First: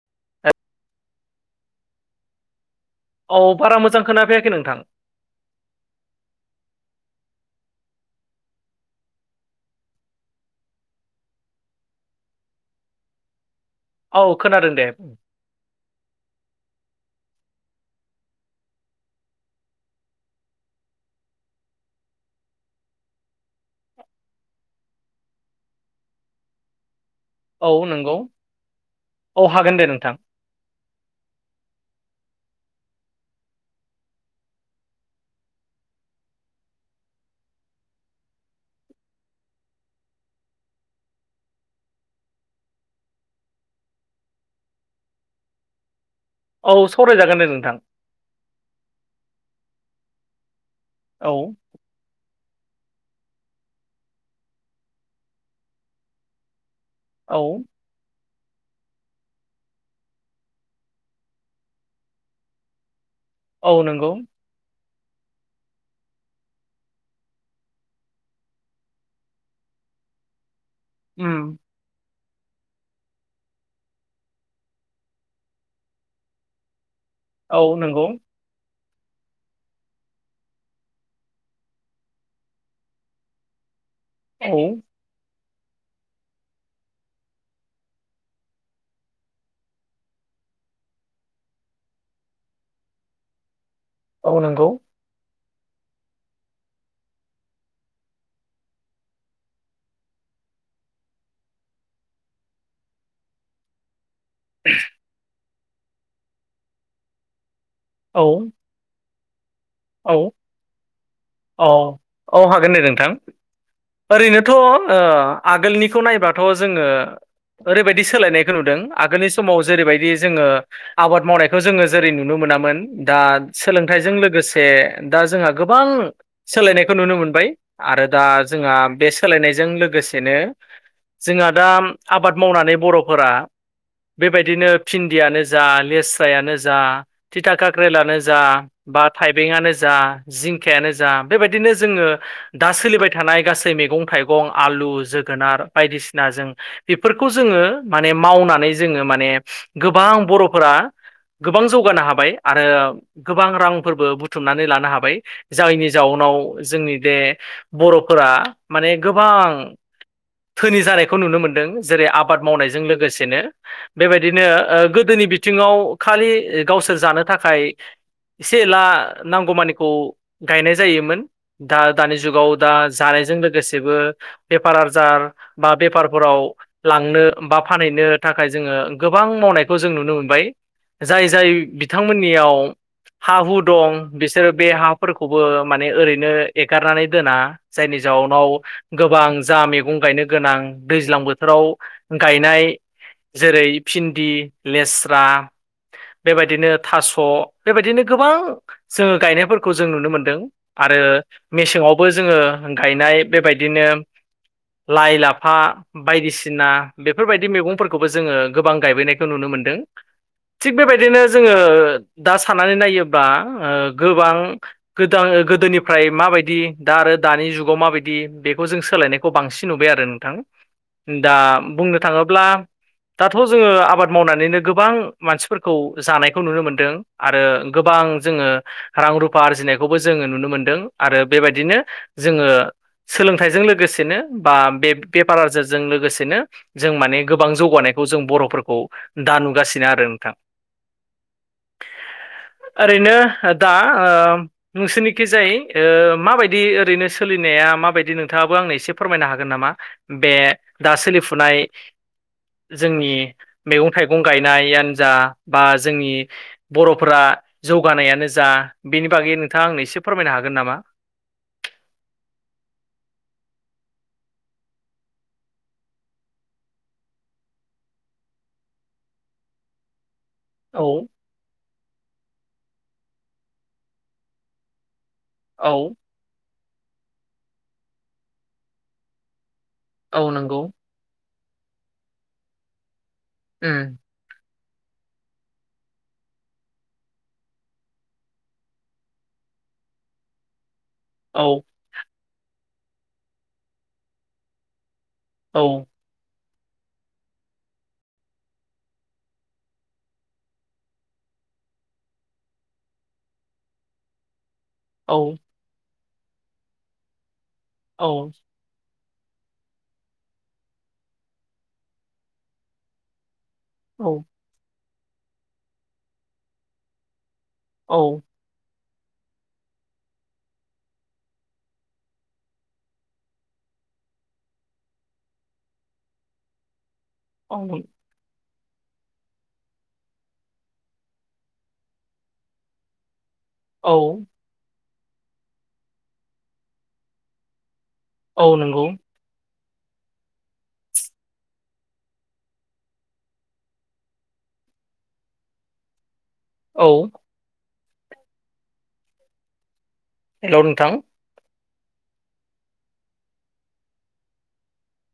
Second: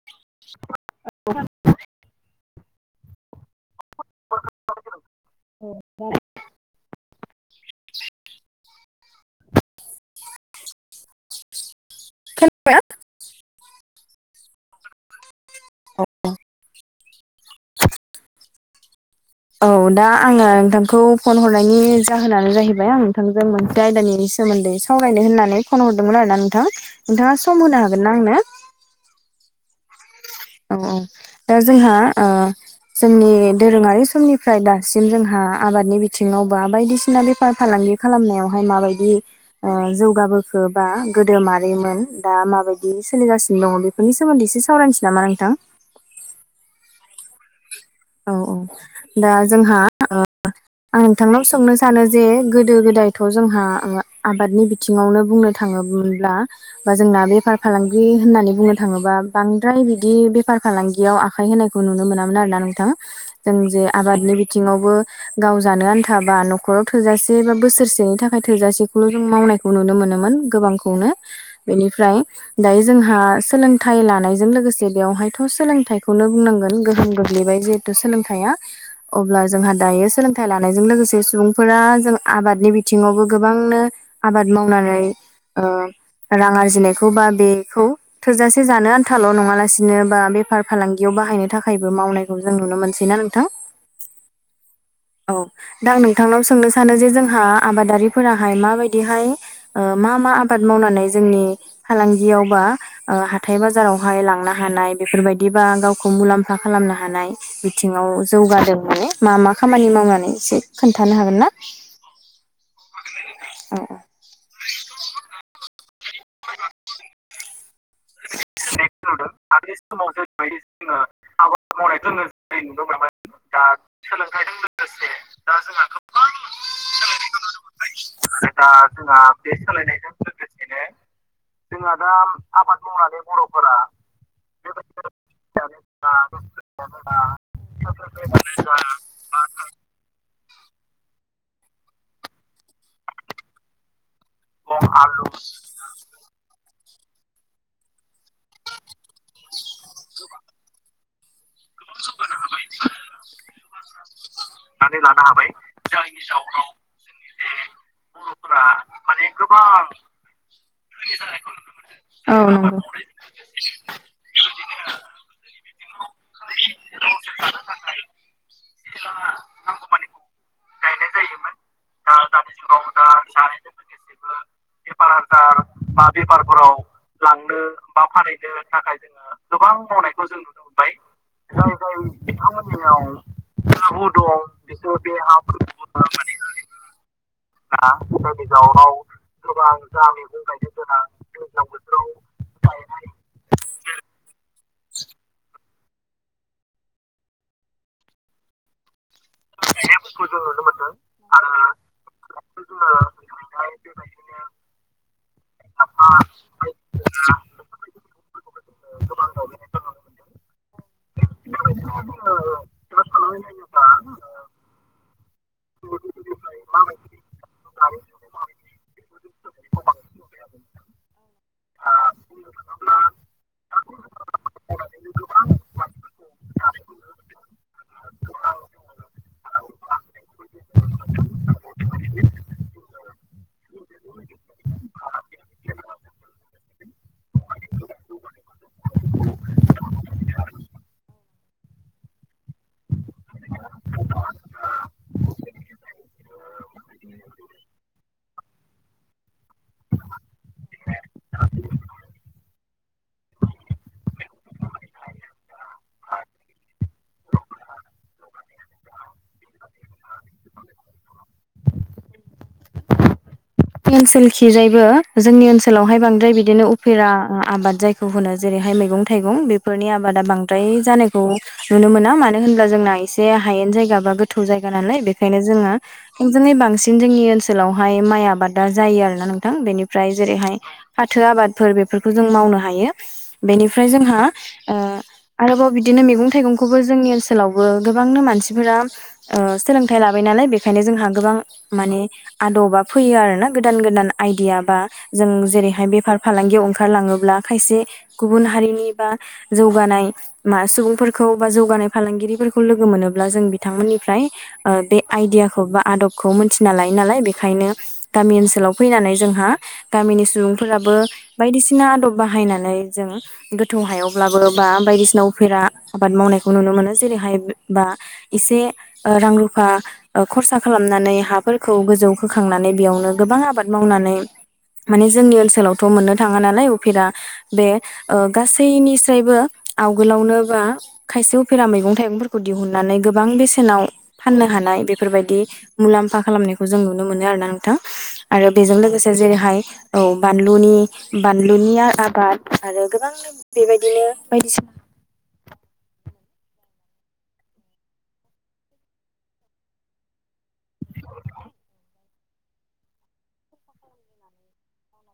[inaudible] औ बारा मोजां खोनाफैयाखै नोंथां [inaudible] खोनादोंना औ खोनादों दे औ दा आङो नोंथांखौ फन हरनायनि जाहोनानो जाहैबाय आं नोंथांजों मोनसे आयदानि सोमोन्दै सावरायनो होन्नानै फन हरदोंमोन आरो ना नोंथां नोंथाङा सम औ होनो हागोन ना नंगौ आंनो? औ हागोन दे नोंथां औ-औ दा जोंहा ओ जोंनि दोरोङारि समनिफ्राय दासिम जोंहा आबादनि बिथिङाव बा बायदिसिना बेफार फालांगि खालामनायावहाय माबायदि जौगाबोखोबा गोदो मारैमोन दा माबायदि सोलिगासिनो दं बे बेफोरनि सोमोन्दै एसे सावरायनोसै नामा नोंथां औ सावरायजागोन दे नोंथां औ-औ दा जोंहा आं औ नोंथांनाव सोंनो सानो जे गोदो गोदायथ' जोंहा आबादनि बिथिङावनो बुंनो थाङोमोनब्ला बा जोंना बेफार औ फालांगि होननानै बुंनो थाङोबा बांद्राय बिदि बेफार फालांगियाव आखाय होनायखौ नुनो मोना मोन आरोना नोंथाङा जों औ जे नंगौ आबादनि बिथिङावबो गाव जानो आन्थाबा न'खराव थोजासे बा बोसोरसेनि थाखाय थोजासेखौल' जों मावनाय खौ नुनो मोनोमोन गोबांखौनो उम बेनिफ्राय दायो जोंहा सोलोंथाइ लानायजों लोगोसे बेवहायथ' सोलोंथाइखौनो बुंनांगोन गोहोम औ गोग्लैबाय जिहेथु नंगौ सोलोंथाया अब्ला जोंहा दायो सोलोंथाइ लानायजों लोगोसे सुबुंफोरा जों आबादनि बिथिङावबो गोबांनो आबाद औ मावनानै ओ रां आरजिनायखौ बा बेखौ थोजासे जानो आन्थाल' नङालासिनो बा बेफार फालांगियाव बाहायनो थाखाय बो मावनायखौ जों नुनो मोनसैना नोंथां औ नोंगौ औ दा आं नोंथांनाव सोंनो सानो जे जोंहा आबादारिफोराहाय माबायदिहाय ओ मा मा आबाद मावनानै जोंनि फालांगियावबा हाथाय बाजारावहाय लांनो हानाय बेफोरबायदिबा गावखौ मुलाम्फा खालामनो हानाय। बिथिंङाव औ जौगादों माने मा मा खामानि औ मावनानै एसे खोन्थानो हागोन ना औ औ हागोन दे नोंथां औ औ ओरैनोथ' ओ आगोलनिखौ नायबाथ' जोंङो ओरैबायदि सोलायनायखौ नुदों। आगोलनि समाव जेरैबायदि जोंङो आबाद मावनायखौ जोंङो जेरै नुनो मोनामोन दा सोलोंथाइजों लोगोसे दा जोंहा गोबां सोलायनायखौ नुनो मोनबाय आरो दा जोंहा बे सोलायनायजों लोगोसे जोंहा दा आबाद मावनानै बर'फोरा बेबायदिनो भिन्दियानो जा लेस्रायानो जा थिथा कक्रेलानो जा बा फाइबेंयानो जा जिंखायानो जा बेबायदिनो जोंङो दा सोलिबाय थानाय गासै मैगं थाइगं आलु जोगोनार बायदिसिना जों बेफोरखौ जोंङो माने मावनानै जोंङो माने गोबां बर'फोरा गोबां जौगानो हाबाय आरो गोबां रांफोरबो बुथुमनानै लानो हाबाय जायनि जाउनाव जोंनि बे बर'फोरा माने गोबां दोनि जानायखौ नुनो मोनदों। जेरै औ आबाद नंगौ मावनायजों लोगोसेनो बेबायदिनो गोदोनि बिथिङाव खालि गावसोर जानो थाखाय एसे एला नांगौमानिखौ गायनाय जायोमोन। दा दानि जुगाव दा जानायजों लोगोसेबो बेफार आजार बा बेफारफोराव लांनो बा फानहैनो थाखाय जोंङो गोबां मावनायखौ जों नुनो मोनबाय जाय जाय बिथांमोननियाव हा हु दं बिसोरो बे हाफोरखौबो माने ओरैनो एगारनानै दोना जायनि जाउनाव गोबां जा मैगं गायनो गोनां दैज्लां बोथोराव गायनाय जेरै भिन्दि लेस्रा बेबायदिनो थास' बेबायदिनो गोबां जोंङो गायनायफोरखौ जों नुनो मोनदों आरो मेसेंङाव बो जोंङो गायनाय बेबायदिनो लाइ लाफा बायदिसिना बेफोरबायदि मैगंफोरखौबो जोंङो गोबां गायबोननायखौ नुनो मोनदों। थिग बेबायदिनो जोंङो दा साननानै नायोब्ला ओ गोबां गोद गोदोनिफ्राय माबायदि दा आरो दानि जुगाव माबायदि बेखौ जों सोलायनायखौ खौ बांसिन नुबाय आरो नोंथां दा बुंनो थांङोब्ला दाथ' जोंङो आबाद मावनानैनो गोबां मानसिफोरखौ जानायखौ नुनो मोनदों आरो गोबां जोंङो रां रुफा आरजिनायखौबो जोंङो नुनो मोनदों आरो बेबायदिनो जोंङो सोलोंथाइजों लोगोसेनो बा बे बेफार आजारजों लोगोसेनो जों माने गोबां जौगानायखौ जों बर'फोरखौ दा नुगासिनो आरो नोंथां ओरैनो दा खिजायै माबायदि ओरैनो सोलिनाया माबायदि नोंथांङाबो आंनो एसे फोरमायनो हागोन नामा? बे दा सोलिफुनाय जोंनि मैगं थाइगं गायनायानो जि बा जोंनि बर'फोरा जौगानायानो जा बेनि बागै नोंथांङा आंनो एसे फोरमायनो हागोन नामा ओनसोल खि जायबो जोंनि ओनसोलावहाय बांद्राय बिदिनो उफेरा आबाद जाय गुबुना जेरैहाय मैगं थाइगं बेफोरनि आबाद बांसि द्राय औ जानायखौ नुनो मोना मानो होनब्ला जोंना एसे हायेन जायगा बा गोथौ जायगा नालाय बे बेखायनो जोंङो औ थोंजोंङै बांसिन जोंनि ओनसोलावहाय माइ आबादा जायो। आरोना नोंथां बेनि ओमफ्राय औ जेरैहाय नंगौ फाथो आबादफोर बेफोरखौ जों मावनो हायो बेनिफ्राय उम जोंहा ओ आरोबाव बिदिनो मैगं थाइगंखौबो जोंनि ओनसोलावबो गोबांनो मानसिफोरा ओ सोलोंथाइ लाबाय नालाय बेनिखायनो जोंहा गोबां औ माने आदबा फैयो आरोना गोदान गोदान आइदिया बा जों औ जेरैहाय बेफार फालांगियाव ओंखारलाङोब्ला खायसे गुबुन हारिनि बा जौगानाय मा सुबुंफोरखौ बा जौगानाय फालांगिरिफोरखौ लोगो मोनोब्ला जों बिथांमोननिफ्राय ओ बे औ आइदियाखौ बा आदबखौ मोनथिना लायो नालाय बेखायनो गामि ओनसोलाव फैनानै जोंहा गामिनि सुबुंफोराबो बायदिसिना आदब बाहायनानै जों गो थौ औ हायावब्लाबो बा बायदिसिना उफेरा आबाद मावनायखौ नुनो मोनो जेरैहाय बा औ एसे ओ रां रुफा ओ खरसा खालामनानै हाफोरखौ गोजौ खोखांनानै बेयावनो गोबां आबाद मावनानै माने जोंनि ओनसोलावथ' मोननो थाङा नालाय उफेरा औ बे ओ गासैनिसायबो आवगोलावनो बा खायसे उफेरा मैगं थाइगंफोरखौ दिहुननानै गोबां बेसे नाव औ फाननो हानाय बेफोरबायदि मुलाम्फा खालामनायखौ जों नुनो मोनो आरोना नोंथां। आरो औ बेजों नंगौ लोगोसे जेरैहाय औ बानलुनि बानलुनिया आबाद आरो गोबां बेबायदिनो बायदिसिना औ हेल' नोंथां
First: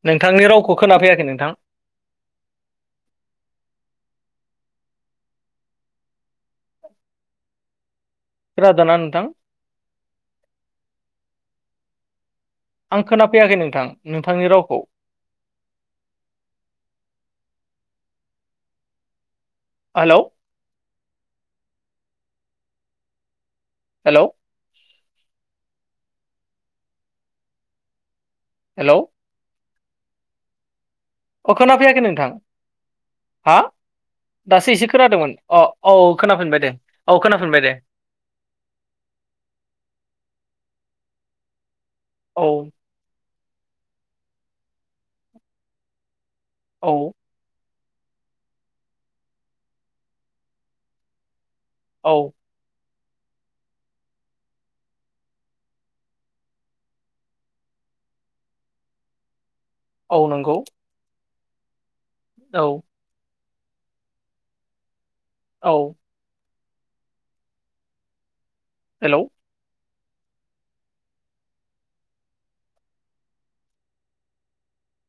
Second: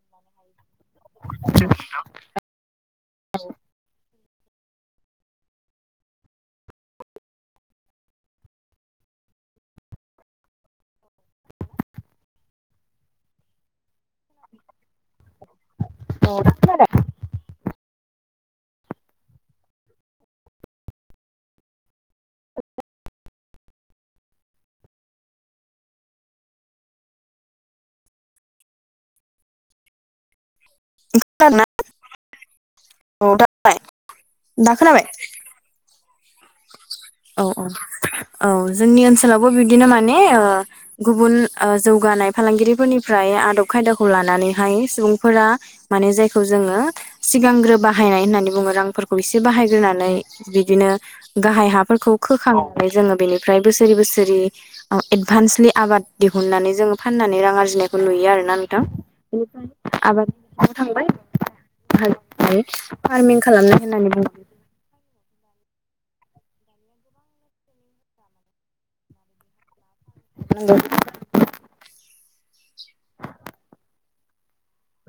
नोंथांनि रावखौ खोनाफैयाखै नोंथां [unintelligible] खोनादोना नोंथां आं खोनाफैयाखै नोंथां नोंथांनि रावखौ औ [unintelligible] हेलौ [inaudible] हेलौ हेलौ अ खोनादोंना खोनाफैयाखै नोंथां हा नोंलाय दा दासो एसे खोनाबाय खोनादोमोन अ औ खोनाफिनबाय दे औ खोनाफिनबाय दे औ जोंनि ओनसोलावबो बिब्दिनो माने ओ गुबुन ओ जौगानाय औ फालांगिरिफोरनि फ्राय आदब खायदाखौ लानानैहाय सुबुंफोरा माने जायखौ जोङो औ सिगांग्रो बाहायनाय होननानै बुङो रांफोरखौ एसे बाहायग्रोनानै बिदिनो गाहाय हा फोरखौ औ खोखांनानै जोङो बेनिफ्राय बोसोरि बोसोरि औ एदभान्सलि आबाद दिहुननानै जोङो फाननानै रां आरजिनायखौ नुयो आरोना नोंथां। बेनिफ्राय औ नंगौ आबादा थांबाय औ फार्मिं [unintelligible] खालामनाय होननानै बुं औ हेलौ नंगौ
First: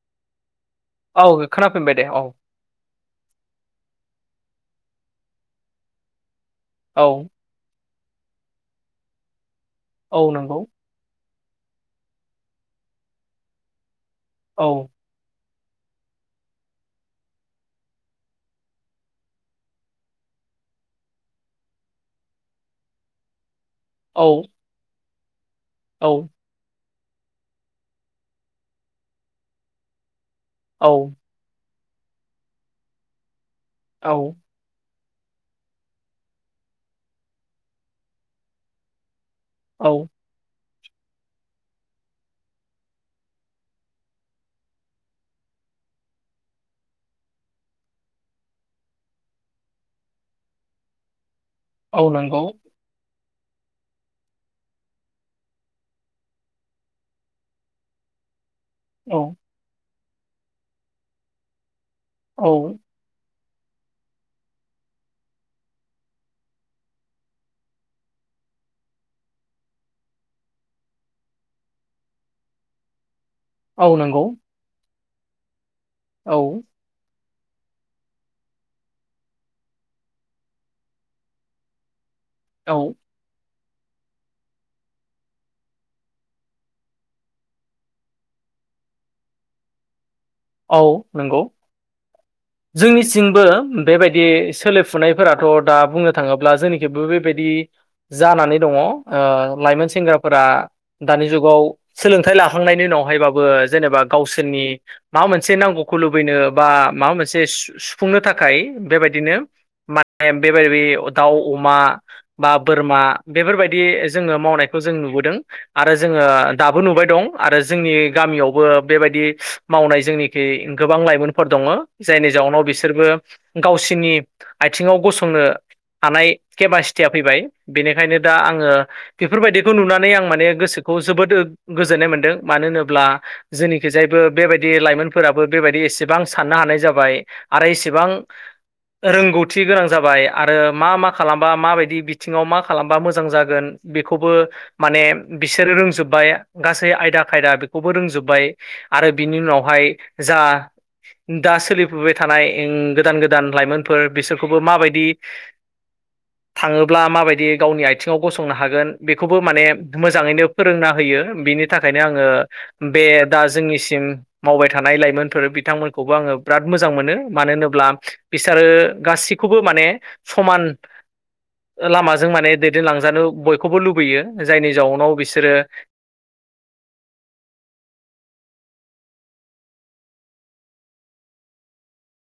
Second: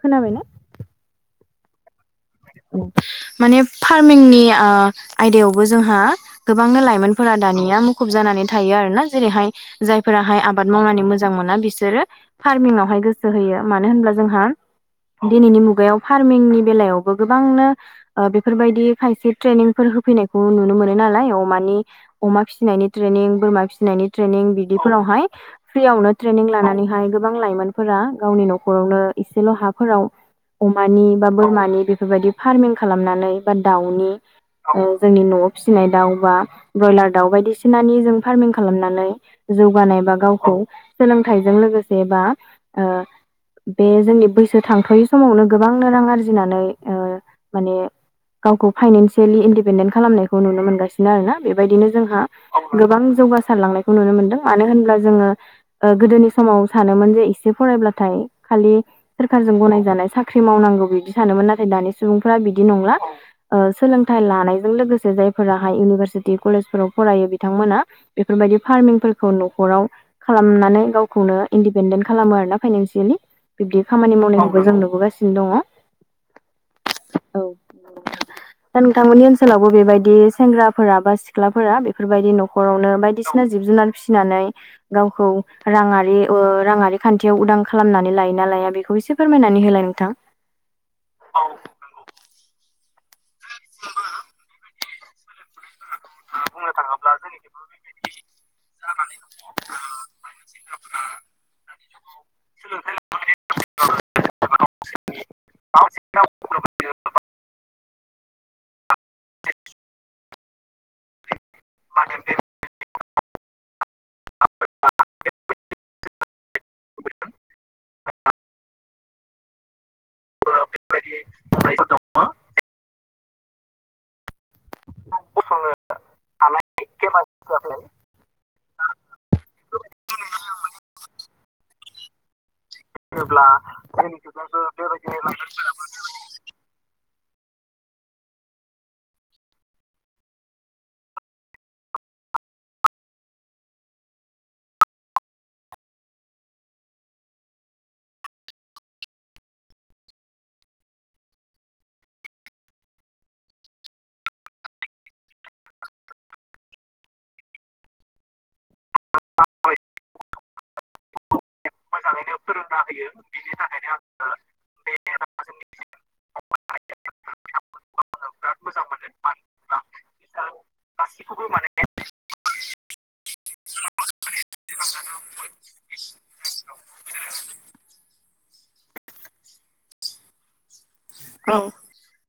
खोनाबायना औ खोनाफिनबाय दे औ ओ माने फार्मिंनि ओ आयदायावबो जोंहा गोबांनो औ लाइमोनफोरानो दानिया मुखुब जानानै थायो आरोना जैरैहाय औ जायफोराहाय नंगौ आबाद मावनानै मो जां मोना बिसोरो फार्मिङावहाय गोसो होयो मानो होनब्ला जोंहा औ दिनैनि मुगायाव फार्मिंनि बेलायावबो गोबांनो ओ बेफोरबायदि खायसे ट्रेनिंफोर होफैनायखौ नुनो मोनो नालाय अमानि अमा फिसिनायनि ट्रेनिं बोरमा फिसि नायनि औ ट्रेनिं बिदिफोरावहाय औ फ्रियावनो ट्रेनिं लानानैहाय गोबां लाइमोनफोरा गावनि नखरावनो इसेल' हाफोराव औ अमानि बा बोरमानि बेफोरबायदि फार्मिं खालामनानै बा दाउनि औ ओ जोंनि न'वाव फिसिनाय दाउ बा बयलार दाउ बायदिसिनानि जों फार्मिं खालामनानै जौगानाय औ बा गावखौ सोलोंथाइजों लोगोसे बा ओ बे जोंनि बैसो थांथ'यै समावनो गोबांनो रां आरजिनानै ओ‌ माने गावखौ फाइनन्सियेलि इन्डपेडेन्ट खालामनायखौ नुनो मोनगासिनो। बिनो आरोना बेबायदिनो औ जोंहा नंगौ गोबां जौगासारलांनायखौ नुनो मोनदों मानो होनब्ला जोङो गोदोनि समाव सानोमोन जे एसे फरायब्लाथाय खालि औ सोरखारजों गनायजानाय साख्रि मावनांगौ बिदि सानोमोन नाथाय दानि सुबुंफ औ बिदि नंला। ओ सोलोंथाइ लानायजों लोगोसे जायफोराहाय इउनिभारसिटि कलेजफोराव फरायो बिथांमोना बेफोरबायदि फार्मिंफोरखौ न'खराव खालामनानै गावखौनो इन्दिपेन्डेन्ट खालामो आरो ना फाइनेन्सियेलि। बिब्दि औ खामानि नंगौ मावनायखौबो जों नुबोगासिनो दङ। औ औ [inaudible] दा नोंथामोननि ओनसोलावबो बेबायदि सेंग्राफोरा बा सिख्लाफोरा बेफोरबायदि न' औ खरावनो बायदिसिना जिब जुनार फिसिनानै गावखौ राङारि ओ राङारि खान्थियाव उदां खालामनानै लायोना लाया बेखौ एसे फोरमायनानै होलाय नोंथां। औ नंगौ जोंनिथिंबो बेबायदि सोलेर फुनायफोराथ' दा बुंनो थाङोब्ला जोंनिखिबो बेबायदि जानानै दङ ओ लाइमोन सेंग्राफोरा दानि जुगाव सोलोंथाइ लाखांनायनि उनावहायबाबो जेनेबा गावसोरनि माबा मोनसे नांगौखौ लुबैनो बा माबा मोनसे सुफुंनो थाखाय बेबायदिनो माने बेबायदि दाउ अमा बा बोरमा बेफोरबायदि जोङो मावनायखौ जों नुबोदों। आरो जोङो दाबो नुबाय दं आरो जोंनि गामियावबो बेबायदि मावनाय जोंनिखि गोबां लाइमोनफोर दङ जायनि जाउनाव बिसोरबो गावसिनि आथिङाव गसंनो हानाय केपासिटिया फैबाय बेनिखायनो दा आङो बेफोरबायदिखौ नुनानै आं माने गोसोखौ जोबोद गोजोननाय मोनदों मानो होनो ब्ला जोंनिखि जायबो बेबायदि लाइमोनफोराबो बेबायदि एसेबां साननो हानाय जाबाय आरो एसेबां रोंगौथि गोनां जाबाय आरो मा मा खालामबा माबायदि बिथिङाव मा खालामबा मोजां जागोन बेखौबो माने बिसोरो रोंजोब्बाय गासै आयदा खायदा बेखौबो रोंजोब्बाय आरो बिनि उनावहाय जा दा सोलिफुबाय थानाय गोदान गोदान लाइमोनफोर बिसोरखौबो माबायदि थाङोब्ला माबायदि गावनि आइथिङाव गसंनो हागोन बेखौबो माने मोजाङैनो फोरोंना होयो बिनि थाखायनो आङो बे दा जोंनि मावबाय थानाय लाइमोनफोर बिथांमोनखौबो आङो बिराद मोजां मोनो मानो होनोब्ला बिसोरो गासिखौबो माने समान [inaudible] लामाजों माने दैदेनलांजानो बयखौबो लुबैयो जायनि जाउनाव बिसोरो औ